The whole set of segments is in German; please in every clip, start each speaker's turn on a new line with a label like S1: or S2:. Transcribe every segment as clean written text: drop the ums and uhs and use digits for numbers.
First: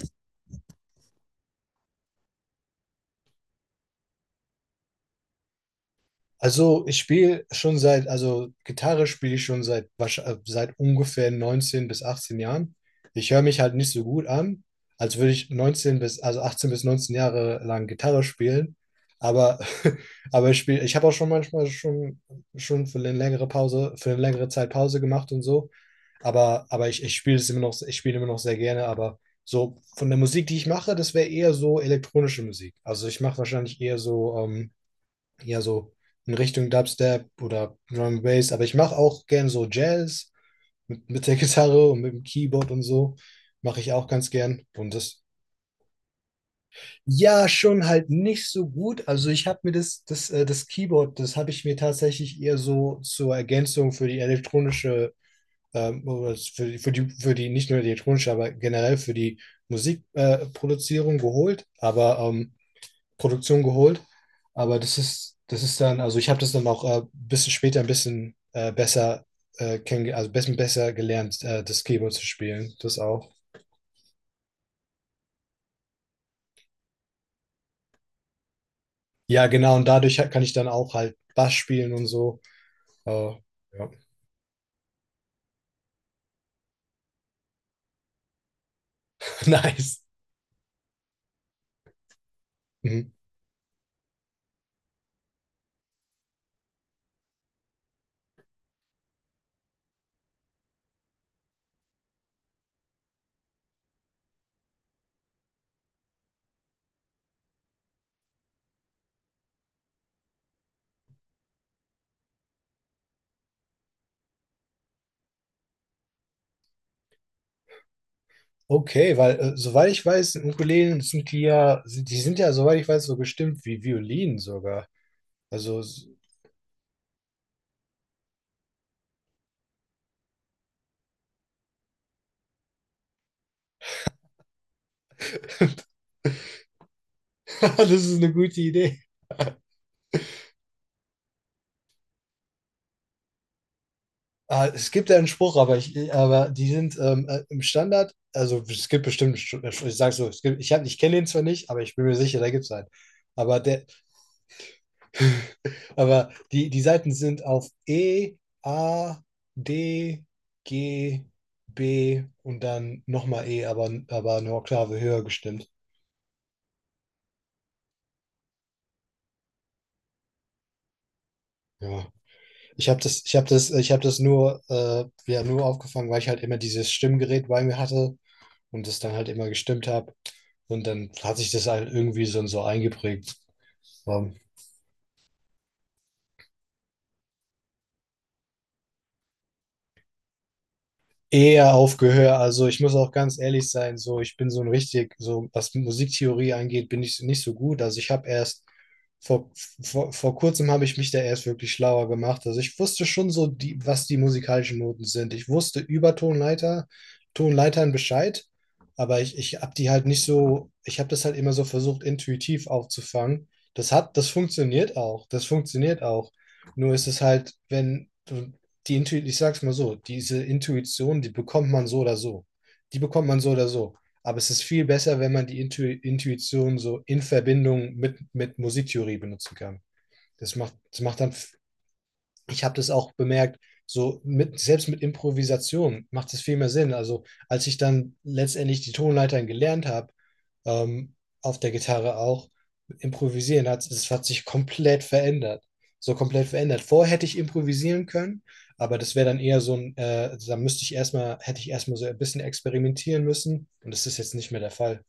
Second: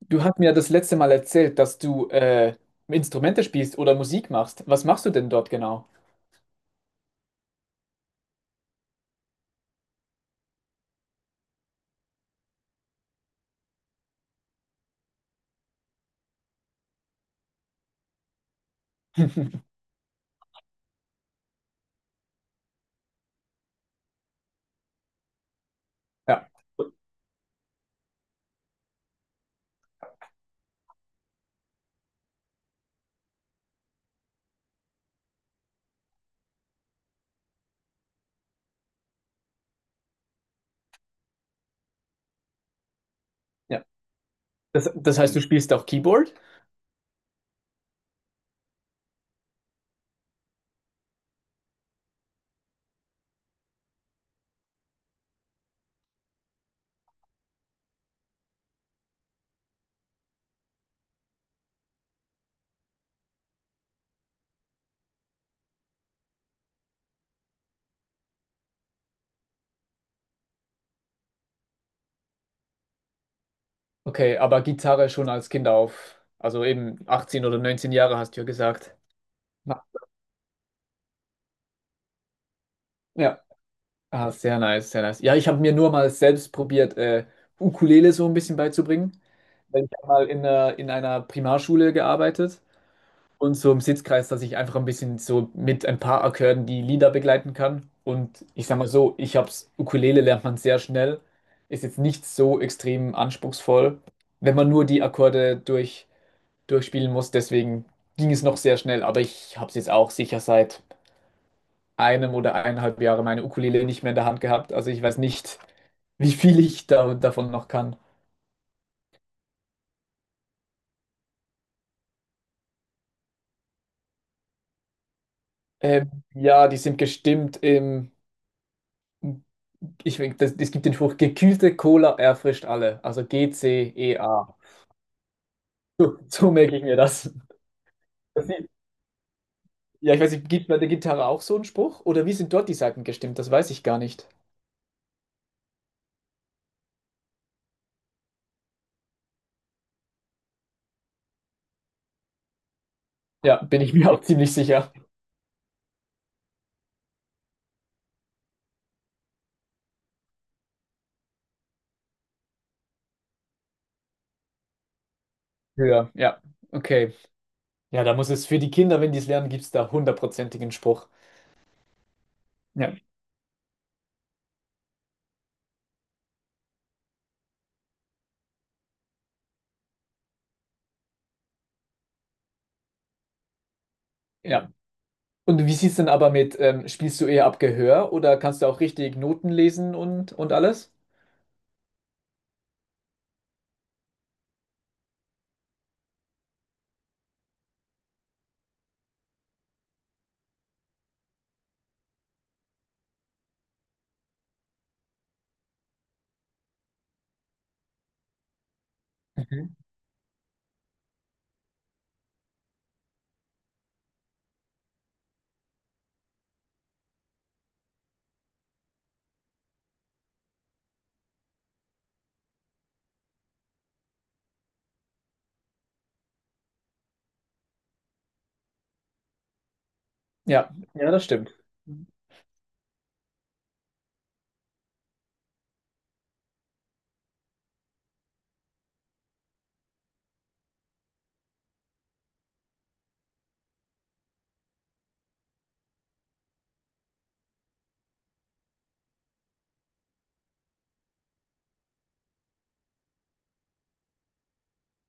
S1: Du hast mir das letzte Mal erzählt, dass du Instrumente spielst oder Musik machst. Was machst du denn dort genau?
S2: Also ich spiele schon seit, also Gitarre spiele ich schon seit, seit ungefähr 19 bis 18 Jahren. Ich höre mich halt nicht so gut an, als würde ich 19 bis, also 18 bis 19 Jahre lang Gitarre spielen. Aber, aber ich spiele, ich habe auch schon manchmal schon für eine längere Pause, für eine längere Zeit Pause gemacht und so.
S1: Ja,
S2: Aber ich spiele es immer noch, ich spiele immer noch sehr gerne. Aber so von der Musik, die ich mache, das wäre eher so elektronische Musik. Also ich mache wahrscheinlich eher so, ja so in Richtung Dubstep oder Drum and Bass, aber ich mache auch gern so Jazz mit der Gitarre und mit dem Keyboard und so. Mache
S1: ja.
S2: ich auch ganz gern.
S1: Das,
S2: Und
S1: das
S2: das,
S1: heißt, du spielst auch Keyboard?
S2: ja, schon halt nicht so gut. Also ich habe mir das Keyboard, das habe ich mir tatsächlich eher so zur Ergänzung für die elektronische, oder für, für die nicht nur die elektronische, aber generell für die Musikproduzierung, Produzierung geholt. Aber Produktion geholt. Aber das ist dann, also ich habe das dann auch ein bisschen später ein bisschen besser, also ein bisschen besser gelernt, das Keyboard zu spielen. Das auch.
S1: Okay, aber Gitarre schon als Kind auf. Also eben 18 oder 19 Jahre hast du ja gesagt.
S2: Ja, genau,
S1: Na.
S2: und dadurch kann ich dann auch halt Bass spielen und so. Äh,
S1: Ja,
S2: ja.
S1: ah, sehr nice, sehr nice. Ja, ich habe mir nur mal selbst probiert, Ukulele so ein bisschen beizubringen. Weil ich
S2: Nice.
S1: habe mal in einer Primarschule gearbeitet.
S2: Mhm.
S1: Und so im Sitzkreis, dass ich einfach ein bisschen so mit ein paar Akkorden die Lieder begleiten kann. Und ich sag mal so, ich hab's, Ukulele lernt man sehr schnell, ist jetzt nicht so extrem anspruchsvoll, wenn man nur die Akkorde durchspielen muss. Deswegen ging es noch sehr schnell, aber ich hab's jetzt auch sicher seit einem oder eineinhalb Jahre meine Ukulele nicht mehr in der Hand gehabt. Also ich weiß nicht, wie viel ich davon noch kann.
S2: Okay, weil soweit ich weiß, Ukulelen sind die ja, sind, die sind ja, soweit ich weiß, so gestimmt wie Violinen sogar. Also,
S1: Ja, die sind gestimmt im es gibt den Spruch, gekühlte Cola erfrischt alle. Also G-C-E-A. So merke ich mir das.
S2: das ist eine
S1: das
S2: gute
S1: sieht-
S2: Idee.
S1: ja, ich weiß nicht, gibt bei der Gitarre auch so einen Spruch? Oder wie sind dort die Saiten gestimmt? Das weiß ich gar nicht.
S2: Ah, es gibt ja einen Spruch, aber die sind im Standard. Also es gibt bestimmt, einen ich sag so, es gibt, ich kenne den zwar nicht, aber ich bin mir sicher, da gibt es einen. Aber
S1: Ja, bin
S2: der,
S1: ich mir auch ziemlich sicher.
S2: aber die, die Seiten sind auf E, A, D, G, B und dann nochmal E, aber eine Oktave höher gestimmt.
S1: Ja, ja. Okay. Ja, da muss es für die Kinder, wenn die es lernen, gibt es da hundertprozentigen Spruch.
S2: Ja. Ich
S1: Ja.
S2: habe das, ich habe das, ich habe das nur, ja, nur aufgefangen, weil ich halt immer dieses Stimmgerät bei mir hatte und das dann halt immer gestimmt habe. Und dann hat sich das halt irgendwie so eingeprägt. War
S1: Ja. Und wie sieht es denn aber mit, spielst du eher ab Gehör oder kannst du auch richtig Noten lesen und alles?
S2: eher auf Gehör. Also ich muss auch ganz ehrlich sein, so ich bin so ein richtig, so was Musiktheorie angeht, bin ich nicht so gut. Also ich habe erst vor, vor kurzem habe ich mich da erst wirklich schlauer gemacht. Also ich wusste schon so die, was die musikalischen Noten sind. Ich wusste über Tonleiter, Tonleitern Bescheid, aber ich habe
S1: Mhm.
S2: die halt nicht so, ich habe das halt immer so versucht, intuitiv aufzufangen. Das hat, das funktioniert auch. Das funktioniert auch. Nur ist es halt, wenn, die Intuition, ich sag's mal so, diese Intuition, die bekommt man so oder so. Die bekommt man so oder so. Aber es ist viel besser, wenn man die Intuition so in Verbindung mit Musiktheorie benutzen kann.
S1: Ja,
S2: Das
S1: ja,
S2: macht
S1: das
S2: dann.
S1: stimmt.
S2: Ich habe das auch bemerkt, so mit, selbst mit Improvisation macht es viel mehr Sinn. Also als ich dann letztendlich die Tonleitern gelernt habe, ähm, auf der Gitarre auch, improvisieren hat, es hat sich komplett verändert. So komplett verändert. Vorher hätte ich improvisieren können, aber das wäre dann eher so ein, da müsste ich erstmal, hätte ich erstmal so ein bisschen experimentieren müssen und das ist jetzt nicht mehr der Fall.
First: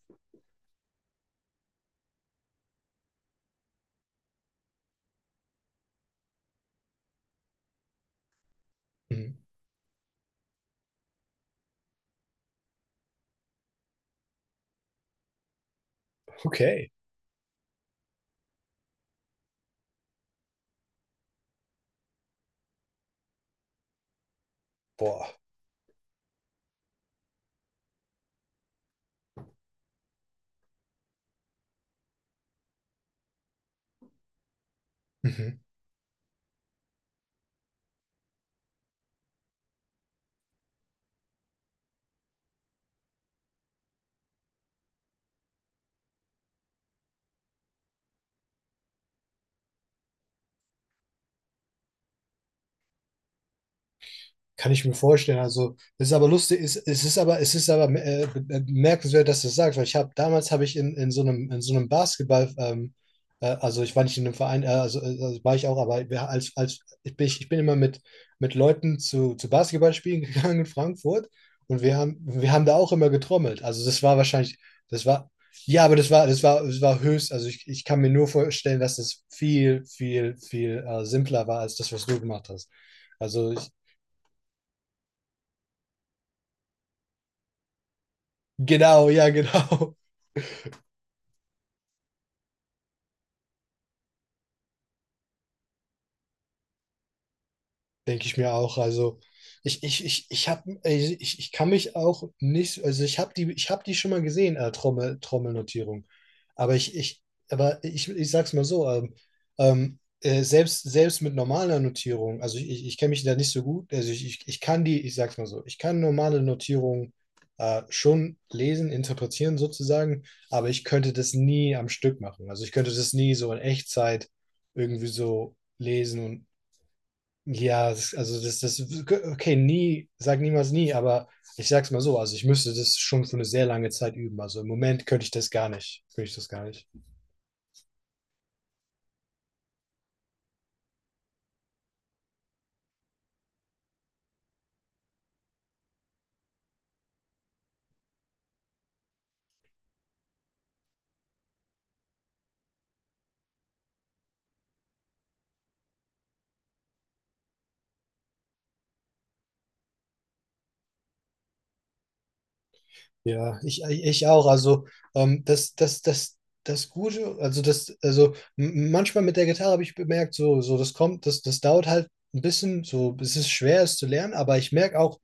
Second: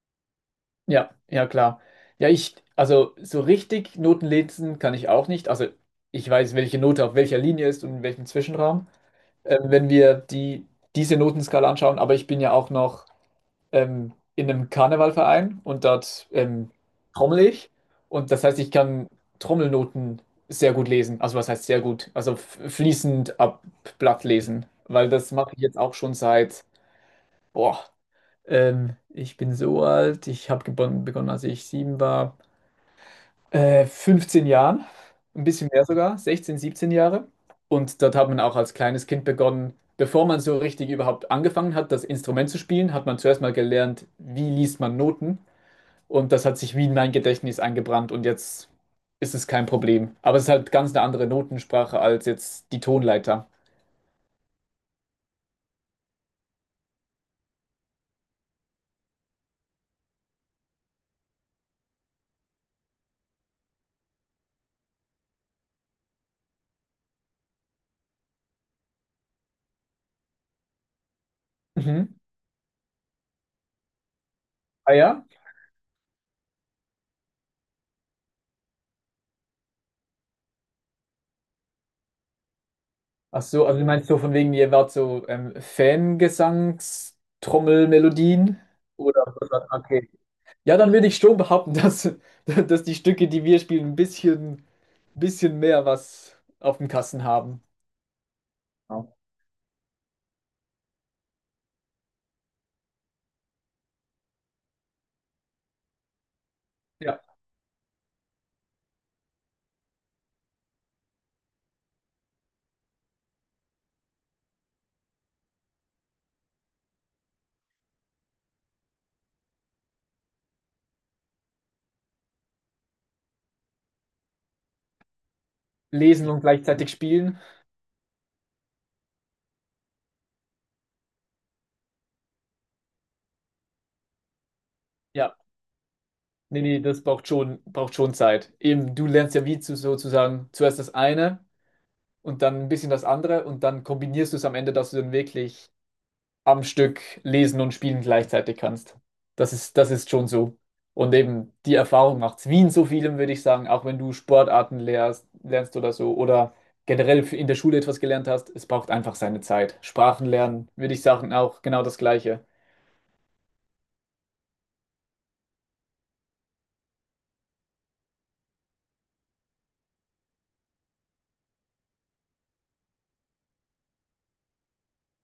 S1: Ja, ja klar. Ja, also so richtig Noten lesen kann ich auch nicht. Also ich weiß, welche Note auf welcher Linie ist und in welchem Zwischenraum,
S2: Mhm.
S1: wenn wir diese Notenskala anschauen. Aber ich bin ja auch noch in einem Karnevalverein und dort
S2: Okay.
S1: trommel ich. Und das heißt, ich kann Trommelnoten sehr gut lesen. Also was heißt sehr gut? Also fließend ab Blatt lesen, weil das
S2: Boah.
S1: mache ich jetzt auch schon seit – boah, ich bin so alt. Ich habe begonnen, als ich 7 war. 15 Jahren, ein
S2: Mhm.
S1: bisschen mehr sogar, 16, 17 Jahre. Und dort hat man auch als kleines Kind begonnen, bevor man so richtig überhaupt angefangen hat, das Instrument zu spielen, hat man zuerst mal gelernt, wie liest man Noten. Und das hat sich wie in mein Gedächtnis eingebrannt und jetzt ist es kein Problem. Aber es ist halt ganz eine andere Notensprache als jetzt die Tonleiter.
S2: Kann ich mir vorstellen. Also, es ist aber lustig, es ist aber bemerkenswert, dass du das sagst, weil ich habe damals habe ich in so einem Basketball, also ich war nicht in einem Verein, also war ich auch, aber als, als ich bin immer mit Leuten zu Basketballspielen gegangen in Frankfurt und
S1: Mhm.
S2: wir haben da auch immer getrommelt. Also das war wahrscheinlich,
S1: Ah
S2: das
S1: ja?
S2: war, ja, aber das war höchst, also ich kann mir nur vorstellen, dass das viel simpler war als das, was du gemacht hast.
S1: Ach
S2: Also
S1: so,
S2: ich.
S1: also du meinst so von wegen, ihr wart so Fangesangstrommelmelodien?
S2: Genau,
S1: Oder
S2: ja, genau.
S1: okay. Ja, dann würde ich schon behaupten, dass die Stücke, die wir spielen, ein bisschen mehr was auf dem Kasten haben.
S2: Denke ich mir auch.
S1: Ja.
S2: Also ich habe, ich kann mich auch nicht, also ich habe die schon mal gesehen, Trommel, Trommelnotierung. Aber ich, ich,
S1: Ja.
S2: aber ich sag's mal so, selbst mit normaler Notierung, also ich kenne mich da nicht so gut, also ich kann die, ich sag's mal so, ich kann normale Notierung schon lesen, interpretieren sozusagen, aber ich könnte das nie am Stück machen. Also ich könnte das nie so in Echtzeit irgendwie so
S1: Lesen und
S2: lesen.
S1: gleichzeitig spielen.
S2: Ja, das, also das, das, okay. Nie, sag niemals nie, aber ich sag's mal so, also ich müsste das schon für eine sehr lange Zeit üben. Also im Moment könnte ich
S1: Ja,
S2: das gar nicht. Könnte ich das
S1: nee,
S2: gar
S1: nee,
S2: nicht.
S1: das braucht schon Zeit. Eben, du lernst ja wie sozusagen zuerst das eine und dann ein bisschen das andere und dann kombinierst du es am Ende, dass du dann wirklich am Stück lesen und spielen gleichzeitig kannst. Das ist schon so. Und eben die Erfahrung macht es. Wie in so vielem, würde ich sagen, auch wenn du Sportarten lernst oder so oder generell in der Schule etwas gelernt hast, es braucht einfach seine Zeit. Sprachen lernen, würde ich sagen, auch genau das Gleiche.
S2: Ja, ich auch. Also ähm, das, das, das, das Gute, also das, also manchmal mit der Gitarre habe ich bemerkt, so, so das kommt, das, das dauert halt ein bisschen, so, es ist schwer, es zu lernen, aber ich merke auch,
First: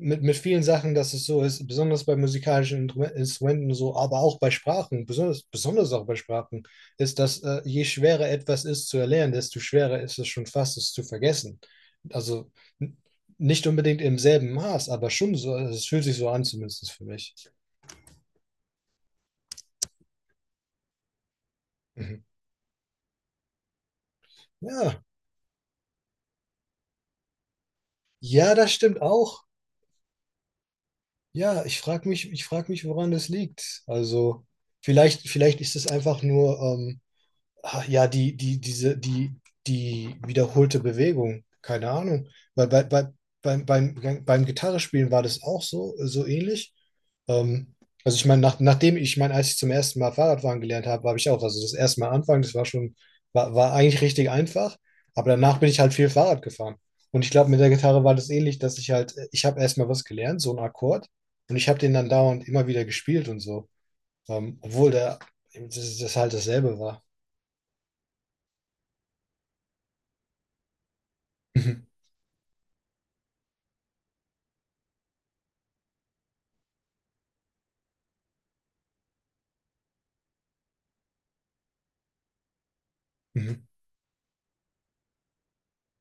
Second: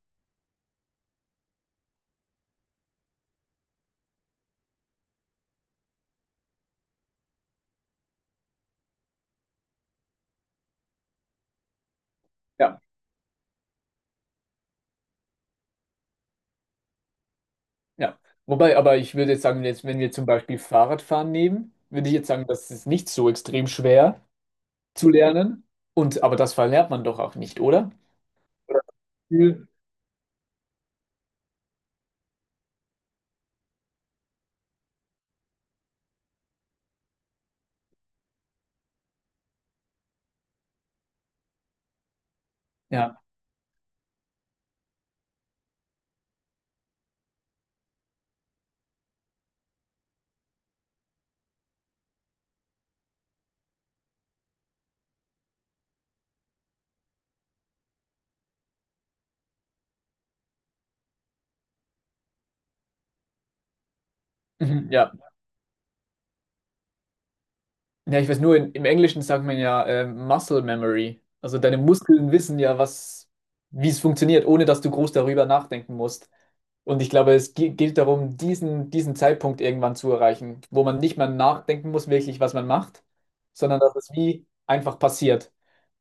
S2: mit vielen Sachen, dass es so ist, besonders bei musikalischen Instrumenten so, aber auch bei Sprachen, besonders auch bei Sprachen, ist, dass je schwerer etwas ist zu erlernen, desto schwerer ist es schon fast, es zu vergessen. Also
S1: Ja,
S2: nicht unbedingt im selben Maß, aber schon so, also es fühlt sich so an, zumindest für mich.
S1: ja. Wobei, aber ich würde jetzt sagen, jetzt, wenn wir zum Beispiel Fahrradfahren nehmen, würde ich
S2: Mhm.
S1: jetzt sagen, das ist nicht so extrem schwer
S2: Ja,
S1: zu lernen. Und aber das verlernt man doch auch nicht, oder?
S2: ja, das stimmt auch.
S1: Oder?
S2: Ja, ich frage mich, woran das liegt. Also vielleicht ist es einfach nur, ah, ja, die, die wiederholte Bewegung, keine Ahnung. Weil
S1: Ja,
S2: beim Gitarrespielen war das auch so, so ähnlich. Ähm, also ich meine, nachdem ich, ich meine, als ich zum ersten Mal Fahrradfahren gelernt habe, habe ich auch, also das erste Mal anfangen, das war schon, war, war eigentlich richtig einfach, aber danach bin ich halt viel Fahrrad gefahren. Und ich glaube, mit der Gitarre war das ähnlich, dass ich halt, ich habe erstmal was gelernt, so einen Akkord, und ich habe den dann dauernd immer wieder gespielt und so. Ähm,
S1: mhm,
S2: obwohl
S1: ja.
S2: der, das, das halt dasselbe war.
S1: Ja, ich weiß nur, im Englischen sagt man ja, Muscle Memory. Also deine Muskeln wissen ja, wie es funktioniert, ohne dass du groß darüber nachdenken musst. Und ich glaube, es geht darum, diesen Zeitpunkt irgendwann zu erreichen, wo man nicht mehr nachdenken muss, wirklich, was man macht, sondern dass es wie einfach passiert.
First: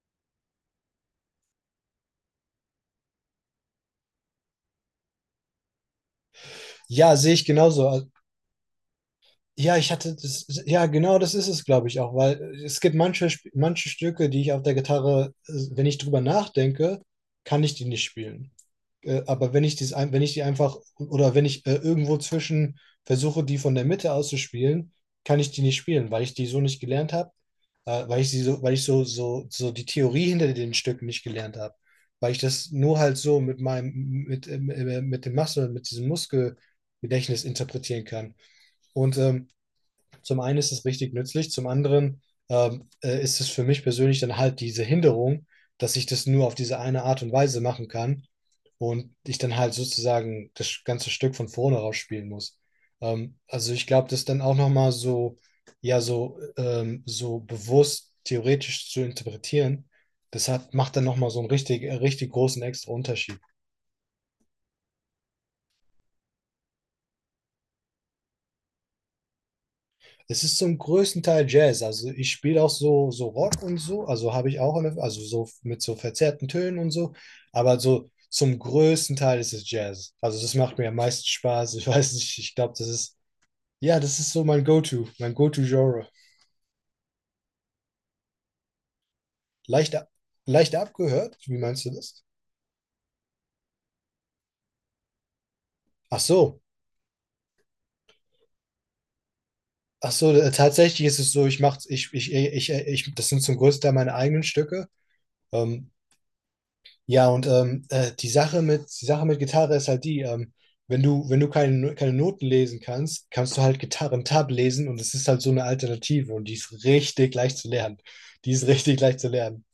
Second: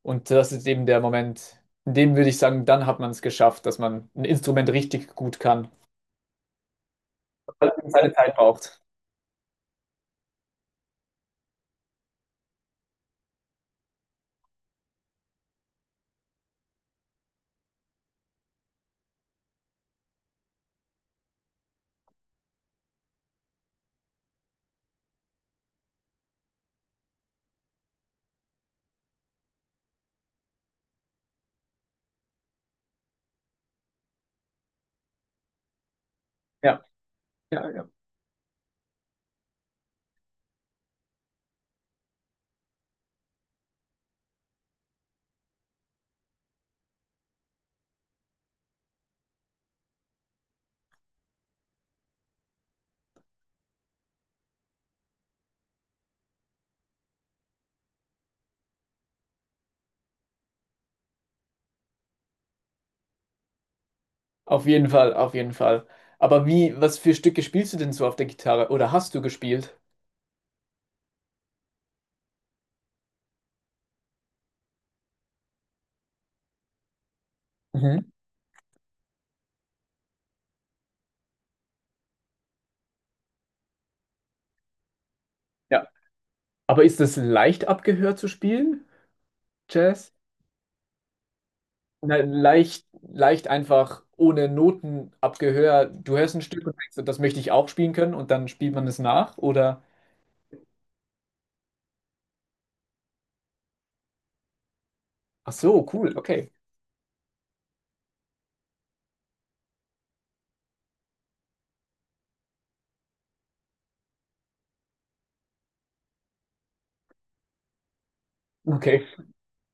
S1: Und das ist eben der Moment, in dem würde ich sagen, dann hat man es geschafft, dass man ein Instrument richtig gut kann.
S2: Ja, sehe ich
S1: Weil
S2: genauso.
S1: es
S2: Also,
S1: seine Zeit braucht.
S2: ja, ich hatte das, ja, genau das ist es, glaube ich, auch, weil es gibt manche, manche Stücke, die ich auf der Gitarre, wenn ich drüber nachdenke, kann ich die nicht spielen. Aber wenn ich, dies ein, wenn ich die einfach oder wenn ich irgendwo zwischen versuche, die von der Mitte aus zu spielen, kann ich die nicht spielen, weil ich die so nicht gelernt habe, weil ich sie so, weil ich so, so die Theorie hinter den Stücken nicht gelernt habe. Weil ich das nur halt so mit meinem, mit dem Muscle, mit diesem
S1: Ja.
S2: Muskelgedächtnis
S1: Ja, ja.
S2: interpretieren kann. Und zum einen ist es richtig nützlich, zum anderen ist es für mich persönlich dann halt diese Hinderung, dass ich das nur auf diese eine Art und Weise machen kann und ich dann halt sozusagen das ganze Stück von vorne raus spielen muss. Also ich glaube, das dann auch nochmal so, ja, so, so bewusst theoretisch zu interpretieren, das hat, macht dann nochmal so einen richtig, richtig großen extra Unterschied.
S1: Auf jeden Fall, auf jeden Fall. Aber was für Stücke spielst du denn so auf der Gitarre? Oder hast du gespielt?
S2: Es ist zum größten Teil Jazz. Also ich spiele auch so, so Rock und so. Also habe ich auch, eine, also so mit so verzerrten Tönen und so. Aber so
S1: Mhm.
S2: zum größten Teil ist es Jazz. Also das macht mir am meisten Spaß. Ich weiß nicht, ich glaube, das ist, ja, das ist so mein Go-To, mein
S1: Ja.
S2: Go-To-Genre.
S1: Aber ist das leicht abgehört zu spielen?
S2: Leicht,
S1: Jazz?
S2: leicht abgehört? Wie meinst du das?
S1: Nein, leicht einfach ohne Noten abgehör. Du
S2: Ach
S1: hörst ein Stück
S2: so.
S1: und denkst, so, das möchte ich auch spielen können und dann spielt man es nach. Oder,
S2: Ach so, tatsächlich ist es so, ich mache, ich, das sind zum größten Teil meine eigenen Stücke.
S1: ach so,
S2: Ähm,
S1: cool, okay.
S2: Ja, und die Sache mit Gitarre ist halt die, wenn du, wenn du keine, keine Noten lesen kannst, kannst du halt Gitarren-Tab lesen und es ist halt so eine Alternative und die ist richtig leicht zu lernen. Die ist richtig
S1: Okay,
S2: leicht zu lernen.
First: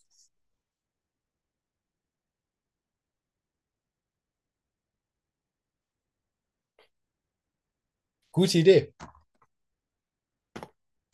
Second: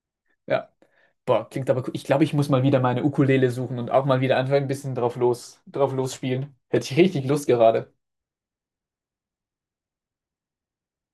S1: ja. Boah, klingt aber cool. Ich glaube, ich muss mal wieder meine Ukulele suchen und auch mal wieder einfach ein bisschen drauf losspielen. Hätte ich richtig Lust gerade.
S2: Gute Idee.